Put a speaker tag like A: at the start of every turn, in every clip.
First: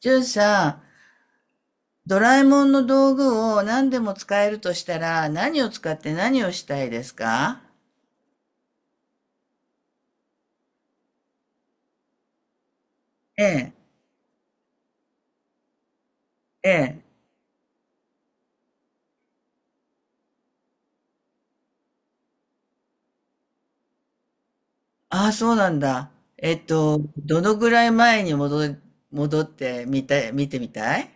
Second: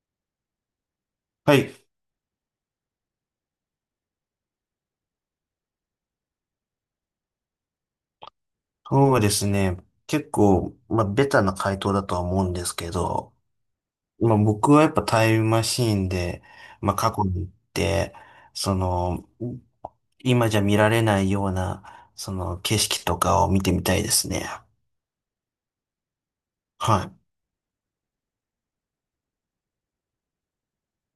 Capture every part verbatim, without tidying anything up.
A: じュンさ
B: はい。
A: ん、ドラえもんの道具を何でも使えるとしたら、何を使って何をしたいですか？
B: そうですね。結構、まあ、ベタな回答だとは思うんですけど、
A: ええ、
B: まあ、僕はやっぱタイムマシーンで、
A: え
B: まあ、
A: え。
B: 過去に行って、その、今じゃ見られないような、その、景色とかを見てみたいですね。
A: ああ、そうなんだ。えっと、
B: はい。
A: どのぐらい前に戻り、戻ってみたい、見てみたい？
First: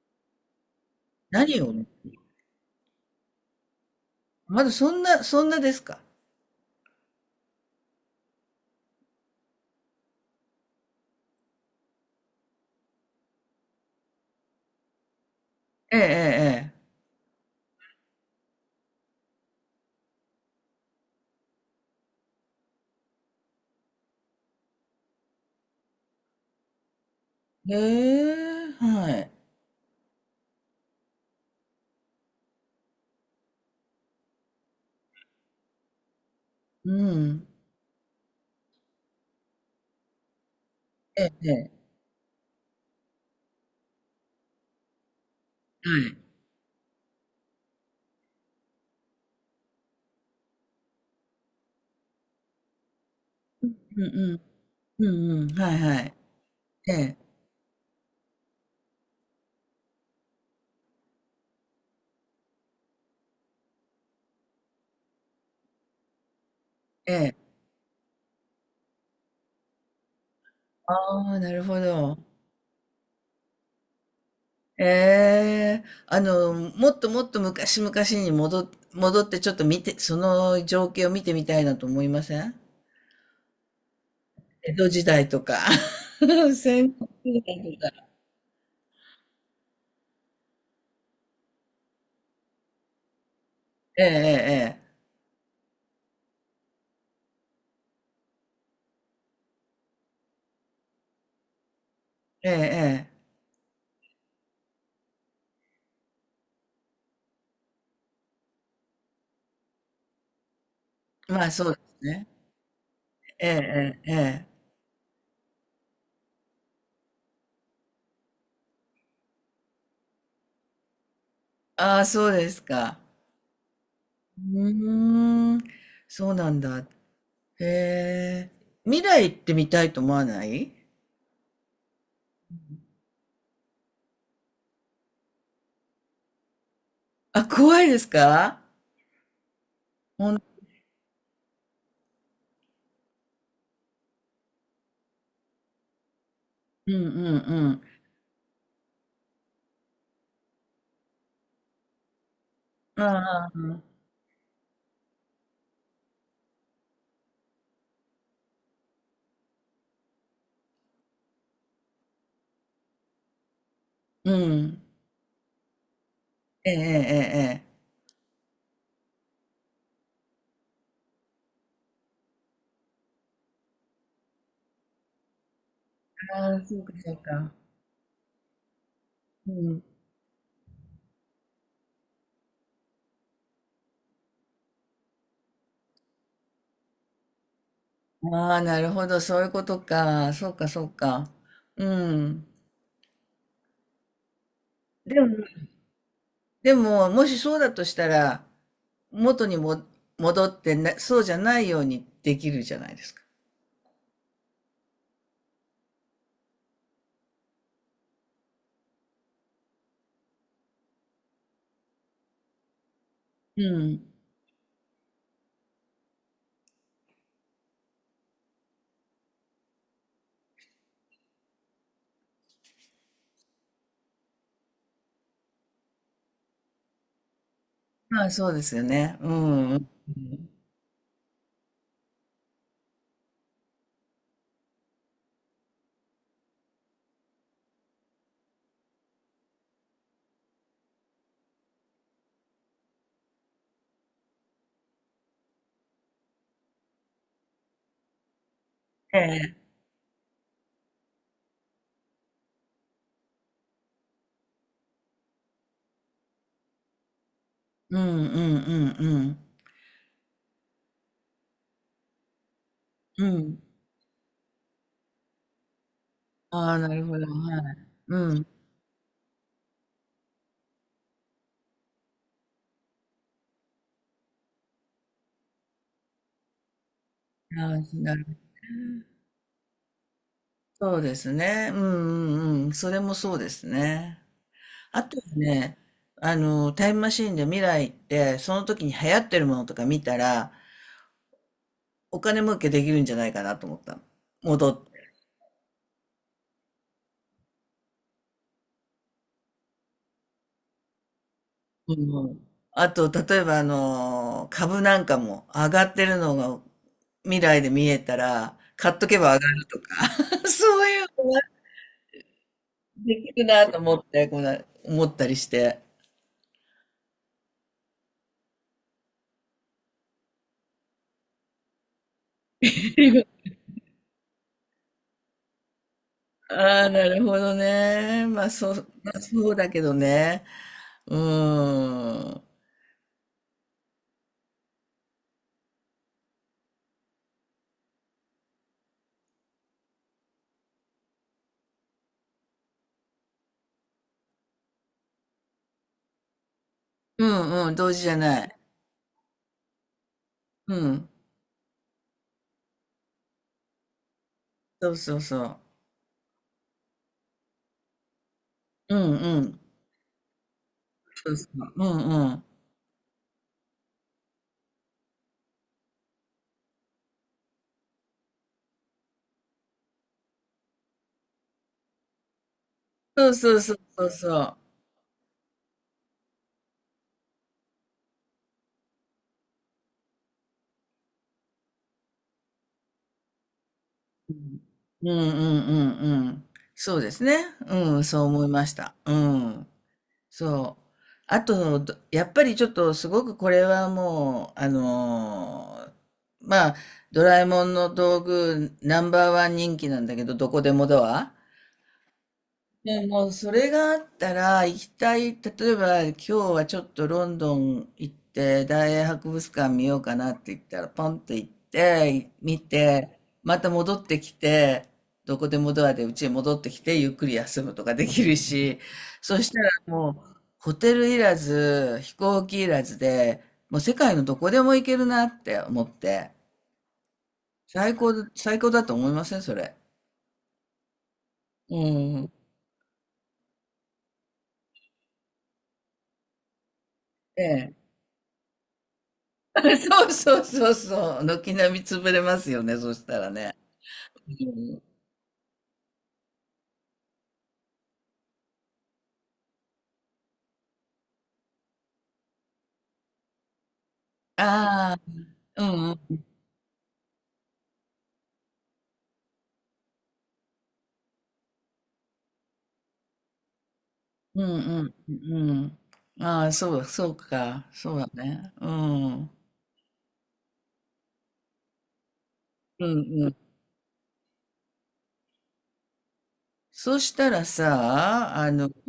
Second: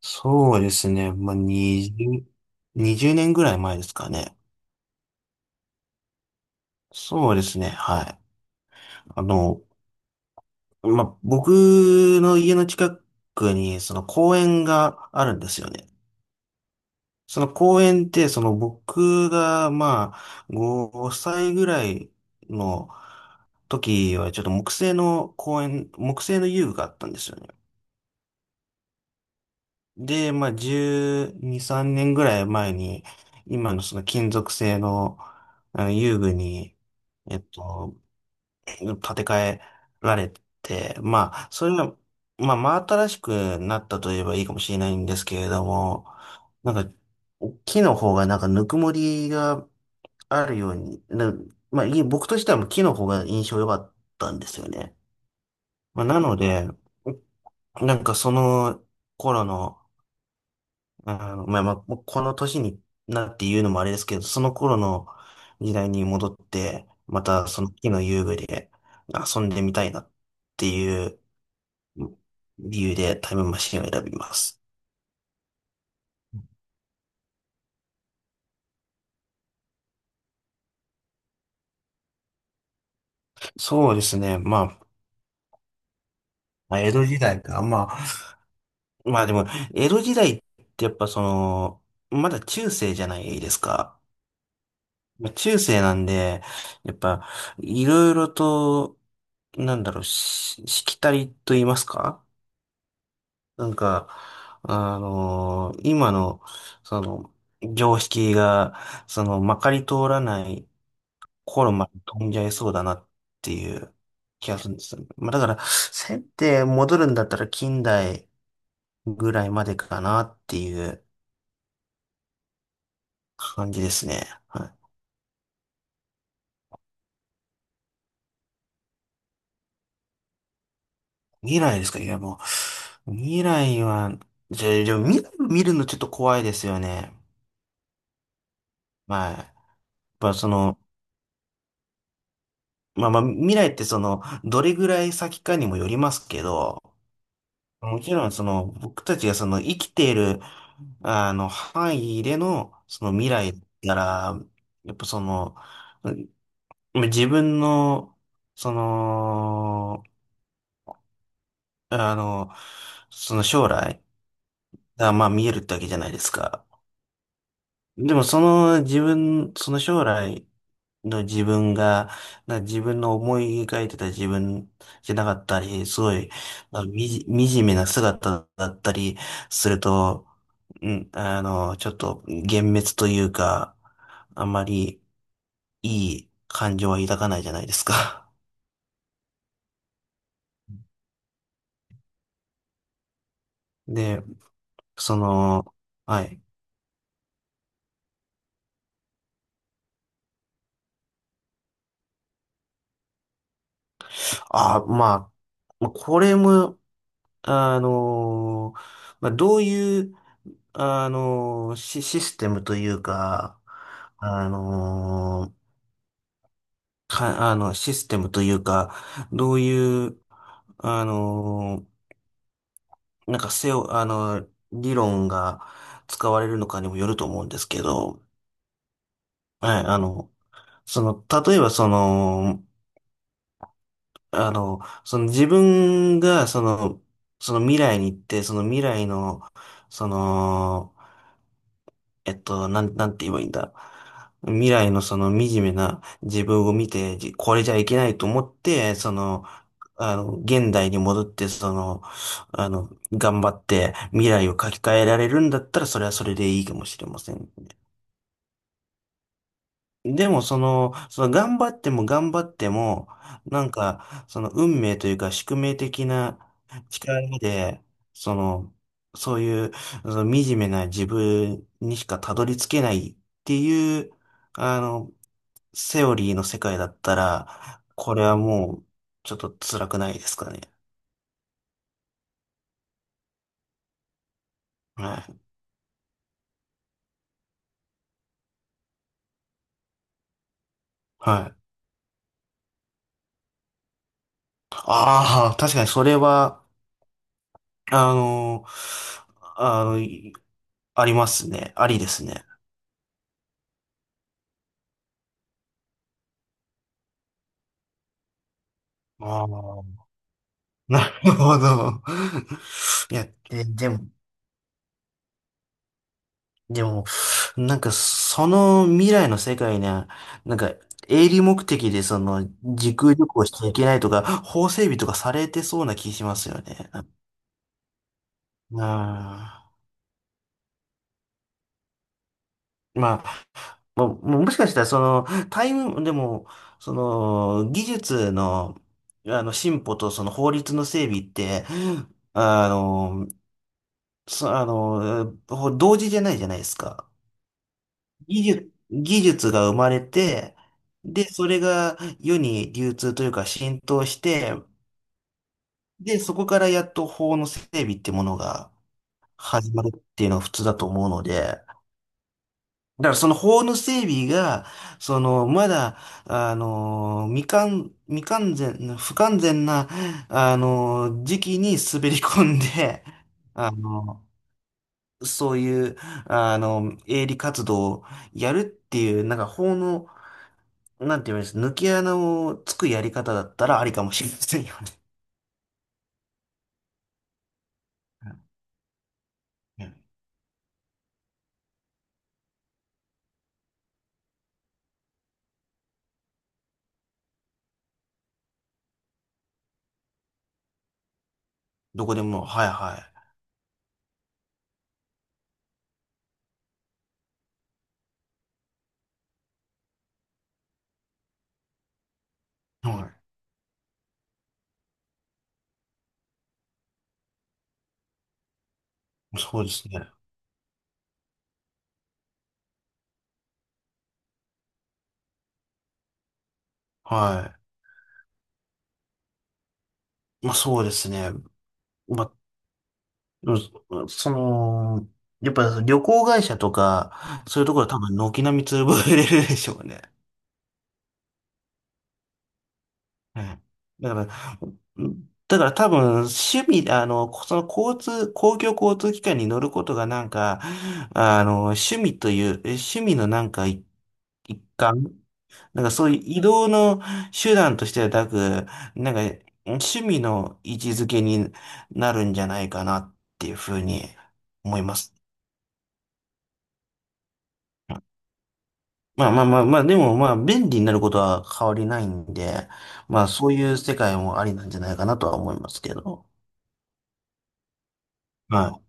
B: そうですね。まあ、
A: 何を？
B: にじゅう、にじゅうねんぐらい前ですかね。
A: まだそんな、そんなですか？
B: そうですね。はい。あの、まあ、僕の家の近くに、その公園があるんですよね。
A: ええ、
B: その公園って、その僕が、まあ、ごさいぐらいの時は、ちょっと木製の公園、木製の遊具があったんですよね。
A: ええ、ええ。ええ、はい。
B: で、まあ、じゅうに、さんねんぐらい前に、今のその金属製の、あの遊具に、
A: う
B: えっ
A: ん。
B: と、建て替えられて、
A: え
B: ま
A: え、
B: あ、
A: え
B: それ
A: え。
B: が、まあ、真新しくなったといえばいいかもしれないんですけれど
A: は
B: も、
A: い。
B: なんか、木の方がなんかぬくもりがあるように、な、まあ、い僕としてはもうキノが印象良かっ
A: うんう
B: たん
A: ん。
B: ですよね。
A: うんうん。はいは
B: まあ、
A: い。
B: なので、
A: ええ、
B: なんかその頃の、あの、まあまあ、もうこの年になって言うのもあれですけど、その頃の時代に戻って、
A: え
B: ま
A: え。
B: たその木の遊具で遊んでみたいなっていう
A: ああ、なるほど。
B: 理由でタイムマシンを選びます。
A: ええ、あの、もっともっと昔々に戻、戻ってちょっと見て、その情景を見てみたいなと思いません？
B: そうですね。
A: 江
B: ま
A: 戸時代とか、
B: あ、
A: 戦
B: 江戸
A: 国
B: 時
A: 時
B: 代か。
A: 代と
B: まあ、
A: か。
B: まあでも、江戸時代ってやっぱその、まだ中世じゃないですか。
A: ええ
B: まあ中世なんで、やっぱ、いろいろと、なんだろう、し、しきたりと言いますか、
A: えええええ
B: なんか、あのー今の、その、常識が、その、まかり通らない
A: え、まあそ
B: 頃
A: うで
B: まで
A: す
B: 飛
A: ね。
B: んじゃいそうだなっ
A: え
B: ていう
A: えええええ。
B: 気がするんですよね。まあ、だから、せって戻るんだったら近代ぐらいまでかなっていう
A: ああ、そうですか。
B: 感じですね。
A: う
B: はい。
A: ーん、そうなんだ。へえ。未来行ってみたいと思わない？
B: 未来ですか。いや、もう、未来は、じゃあ、でも未来を見るのちょっと怖いですよね。
A: あ、怖いですか？
B: はい。まあ、その、まあまあ、未来ってその、どれぐらい先かにもよりますけど、
A: うんうん
B: もちろんその、僕たちがその、生きている、あの、範囲での、
A: う
B: その
A: ん。
B: 未
A: ああ、
B: 来なら、やっぱその、うん、自分の、その、あの、その将来
A: うん。
B: が、まあ見えるってわけじゃないですか。
A: ええええええ。
B: でもその自分、その将来の自分が、な自分の思い描いてた自分じゃなかったり、すごい、
A: ああ、そ
B: ま
A: う
B: あ、
A: か、
B: み
A: そう
B: じ、
A: か。
B: 惨めな姿だったり
A: う
B: する
A: ん。
B: と、うん、あの、ちょっと幻滅というか、あんまりいい感情は抱かないじゃないですか。
A: ああ、なるほど、そういうことか。そうか、そうか。うん。
B: で、そ
A: でも、
B: の、はい。
A: でも、もしそうだとしたら、元にも戻ってな、そうじゃないようにできるじゃないですか。
B: あ、まあ、まあこれも、あの、まあ、どういう、あの、シ、システムというか、
A: うん。
B: あの、か、あの、システムというか、どういう、あの、なんかセオ、あの、理論が使われるのかにもよると思うんですけど、
A: まあ、そうですよね。うん。う
B: はい、
A: ん。
B: あの、その、例えばその、あの、その自分が、その、その未来に行って、その未来の、その、えっと、なん、なんて言えばいいんだ。未来のその惨めな自分を見て、じこれじゃいけないと思って、そ
A: え
B: の、
A: え。
B: あの、現代に戻って、その、あの、頑張って未来を書き換えられるんだったら、それはそれでいいかもしれませんね。
A: うん、うん、うん、
B: でも、その、その頑張っても頑張っても、
A: うん。うん。
B: なんか、その運命というか宿命的な
A: ああ、なるほど。
B: 力
A: はい。
B: で、
A: う
B: そ
A: ん。
B: の、そういう、その惨めな自分にしかたどり着けないっていう、あの、セオリーの世界だった
A: ああ、
B: ら、こ
A: な
B: れ
A: るほ
B: は
A: ど。
B: もう、ちょっと辛くないですかね。
A: そうですね。うん、うん、うん。それもそうですね。あと
B: は
A: は
B: い。
A: ね、あの、タイムマシーンで未来行って、その時に流行ってるものとか見たら、
B: はい。
A: お金儲けできるんじゃないかなと思ったの。戻って。
B: ああ、確かにそれは、あの、あの、いありますね。あ
A: う
B: りですね。
A: ん。あと、例えば、あの、株なんかも上がってるのが未来で見えたら、買っとけば上
B: あ
A: がると
B: あ。
A: か、そう いう
B: な
A: の
B: る
A: が
B: ほど。い
A: で
B: や、
A: きる
B: で、
A: なと
B: で
A: 思っ
B: も、
A: て、こんな思ったりして。
B: でも、なんか、その未来の世界には、なんか、営利目的で、その、時空旅行 しちゃいけないとか、法整備とかされてそうな気しますよ
A: あ
B: ね。
A: あ、
B: あ
A: なるほどね。まあ、そう、まあ、そう
B: あ。
A: だけどね。うーん。
B: まあ、も、ももしかしたら、その、タイム、でも、その、技術の、あの、進歩と、その、法律の整備って、あの、そ、あの、ほ同時じゃないじゃないですか。
A: うんうん、同時じゃ
B: 技
A: ない。
B: 術、技術が生まれて、
A: うん。
B: で、それが世に流通というか浸透して、
A: そうそうそう。
B: で、そこからやっと法の整備ってものが
A: うんうん。
B: 始まるっていうのが普通だと思うの
A: そうそ
B: で、
A: う。うんうん。
B: だからその法の整備が、その、まだ、あの、未完、未完全、不完全な、あの、時期に滑り込んで、
A: そうそう
B: あ
A: そうそう
B: の、
A: そう。
B: そういう、あの、営利活動をやるっていう、なんか法の、なんて言うんです、抜け穴をつくやり方だったらありかもしれませんよね。
A: うんうんうんうんうん。そうですね。うん、そう思いました。うん。
B: うん。
A: そう。あと、どやっぱりちょっとすごくこれはもう、あのーまあ、ドラえもんの道具ナンバーワン人気なんだけど、どこでもドア。
B: どこでも、はい
A: で
B: は
A: もうそれがあったら行きたい、例えば今日はちょっとロンドン行って大英博物館見ようかなって言ったらポンって行って見
B: い。は
A: てまた戻ってきて、どこでもドアでうちへ戻ってきてゆっくり休むとかできるし、そ
B: い。
A: した
B: そう
A: ら
B: です
A: も
B: ね。
A: うホテルいらず飛行機いらずで、もう世界のどこでも行けるなって思って、
B: は
A: 最高、最高だと思いませんそれ？
B: い。まあそうですね。
A: う
B: ま
A: ん。
B: あ、うん、その、やっぱ旅行会社と
A: え
B: か、そういうと
A: え。
B: ころは多分軒並み潰れる でしょうね。
A: そうそうそうそう。軒並み潰れますよね、そしたら
B: う
A: ね。
B: んだから、うんだから多分趣味、あの、その交通、公共交通機関に乗ることがなんか、あの、趣味という、え趣味のなんか一一
A: あ
B: 環、
A: あ
B: なんか
A: ー、
B: そう
A: う
B: い
A: ん
B: う移動の手段としてはなく、なんか趣味の位置づけになるんじゃないかなっていうふうに
A: うん。
B: 思
A: う
B: い
A: ん
B: ます。
A: うん。うん。ああ、そう、そうか。そうだね。うん。う
B: ま
A: ん
B: あまあまあまあ、でもまあ便利になることは変わりないんで、
A: う
B: まあ
A: ん。
B: そういう世界もありなんじゃないかなとは思いますけど。
A: そしたらさ、あの、
B: は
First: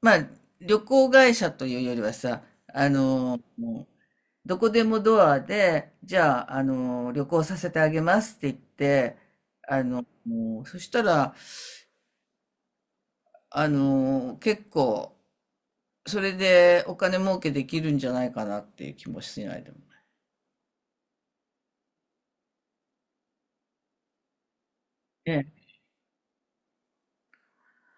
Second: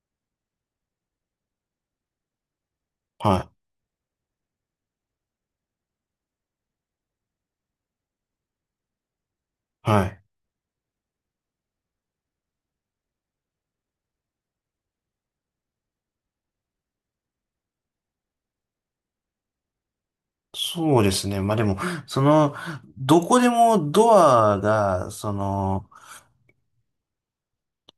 A: まあ、旅行会社というよりはさ、あ
B: い、
A: の、
B: は
A: どこでもドアで、じゃあ、あの、旅行させてあげますって言って、
B: い、はい。
A: もう、そしたら、あの、結構、それでお金儲けできるんじゃないかなっていう気もしないでもな
B: そうですね。まあでも、その、どこでもドアが、
A: い
B: そ
A: ね。
B: の、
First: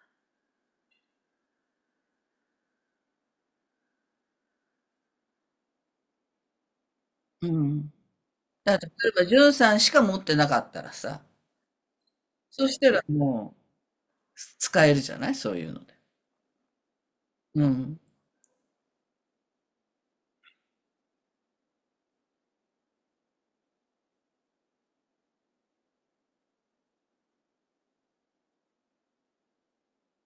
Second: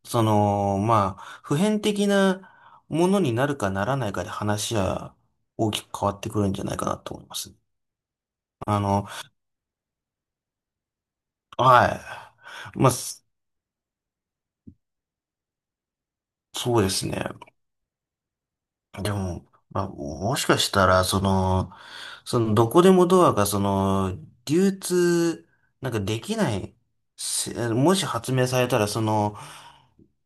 B: その、まあ、普遍的なものになるかならないかで話は大きく変わってくるんじゃないかなと思いま
A: えう
B: す。
A: ん。だ
B: あ
A: から例
B: の、
A: えば、ジュさんしか持ってなかったらさ、
B: は
A: そし
B: い。まあ、
A: たら
B: そ
A: もう使えるじゃない、そういうので。
B: そうですね。
A: うん。
B: でも、まあ、もしかしたら、その、その、どこでもドアが、その、流通、なんかできない、せもし発明されたら、その、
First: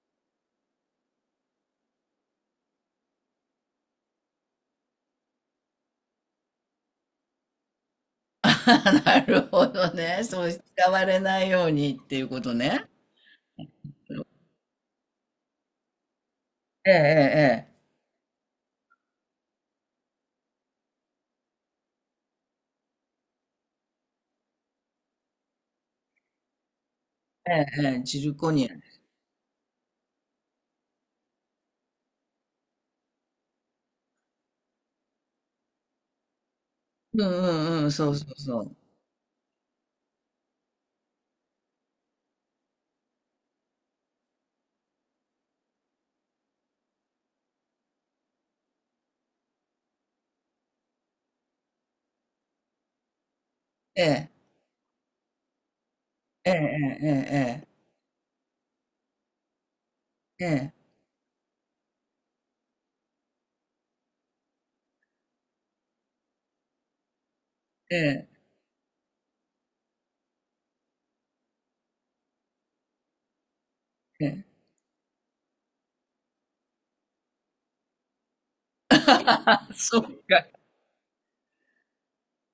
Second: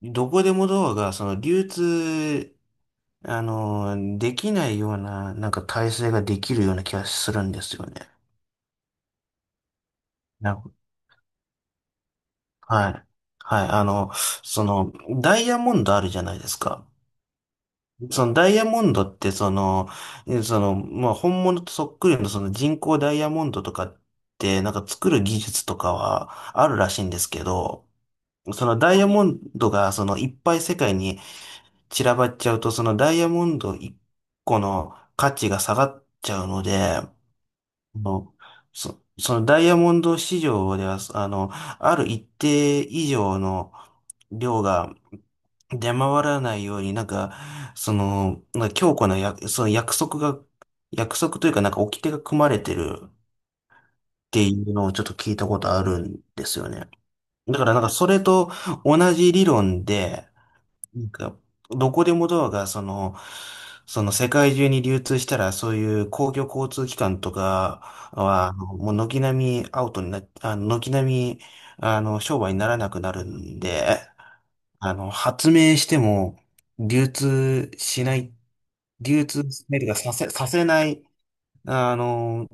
B: どこでもドアが、その、流通、あの、できないような、なんか体制ができるような気がするんですよね。
A: あなるほどね。そう
B: な、
A: 使われないようにっていうことね。
B: はい。はい。あの、その、ダイヤモンドあるじゃないですか。
A: ええ、
B: そのダイヤモンドって、その、えその、まあ、本物とそっくりのその人工ダイヤモンドとかって、なんか作る技術とかはあるらしいんですけ
A: ええ、え
B: ど、
A: え、ええ、ジルコ
B: そ
A: ニア
B: の
A: ね。
B: ダイヤモンドが、その、いっぱい世界に散らばっちゃうと、そのダイヤモンドいっこの価値が下がっちゃうので、
A: うんうんうん、
B: あ
A: そうそう
B: の、
A: そう。
B: そ、そのダイヤモンド市場では、あの、ある一定以上の量が出回らないように、なんか、その、なんか強固なや、その約束が、約束というか、なんか掟が組まれてるっ
A: ええ、
B: ていうのをちょっと聞いたことあるんで
A: え
B: すよね。
A: え、
B: だからなんかそれと同じ理論で、
A: ええ、ええ、ええ、
B: なんか、どこでもドアが、その、その世界中に流通したら、そういう公共交通機関とか
A: ええ。
B: は、あのもう軒並みアウトになっ、あの、軒並み、あの、商売にならなくなるんで、あの、発明しても、流通しない、流通
A: あ、
B: しないという
A: そ
B: か、
A: う
B: させ、
A: か。
B: させない、あの、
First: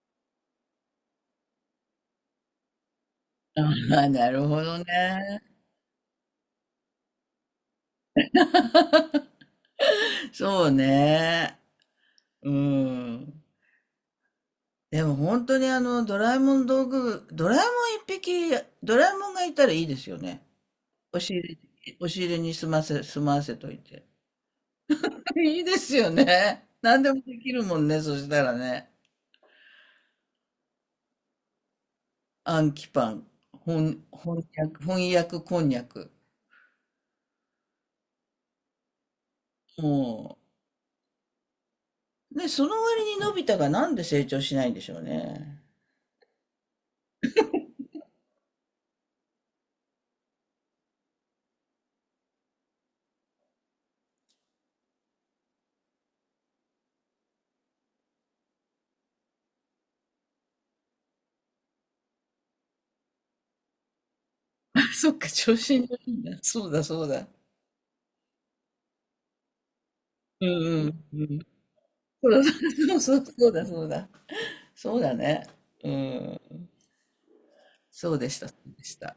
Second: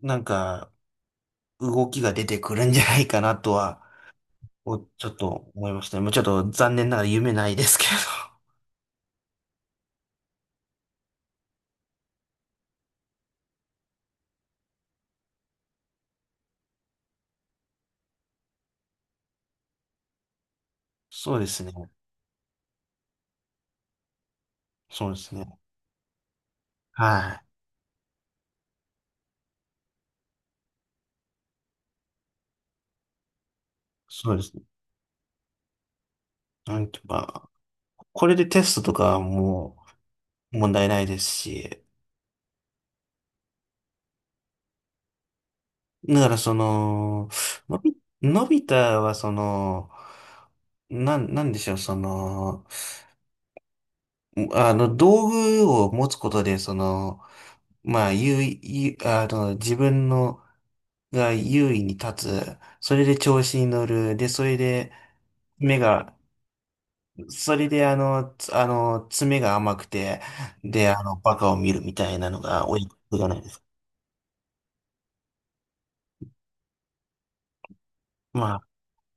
B: なんか、動きが出てくるんじゃないかなと
A: あ
B: は、
A: あ、なるほど
B: おちょっ
A: ね。
B: と思いましたね。もうちょっと残念ながら夢ないですけど。
A: そうね。うん。でも本当にあの、ドラえもん道具、ドラえもん一匹、ドラえもんがいたらいいですよね。押し
B: そう
A: 入
B: で
A: れ、
B: すね。
A: 押し入れに済ませ、済まわせといて。
B: そうです ね。
A: いいですよね。何でも
B: は
A: で
B: い。
A: きるもんね、そしたらね。暗記パン、翻、
B: そう
A: 翻
B: ですね。
A: 訳、翻訳こんにゃく。
B: なんていうか、これでテストとかはも
A: も
B: う問題ないですし、
A: う、ね、その割にのび太がなんで成長しないんでしょうね。
B: だからその、のび、のび太はその、なん、なんでしょう、その、あの、道具を持つことで、その、まあ、優位、優あの、自分の、が優位に立つ、それで調子に乗る、で、それ
A: あ
B: で、
A: そっか、調子
B: 目
A: に乗る
B: が
A: んだ。そうだ、そうだ。
B: それで、あの、つあの、爪が甘くて、
A: うんう
B: で、あ
A: ん
B: の、
A: う
B: バ
A: ん。
B: カを見るみたい
A: そ
B: な
A: う
B: の
A: だ、
B: が親
A: そ
B: 子
A: う
B: じゃ
A: そう
B: ない
A: そ
B: で
A: う
B: すか。
A: だ、そうだ。そうだね。うん。そうでし
B: ま
A: た、そ
B: あ
A: うでした。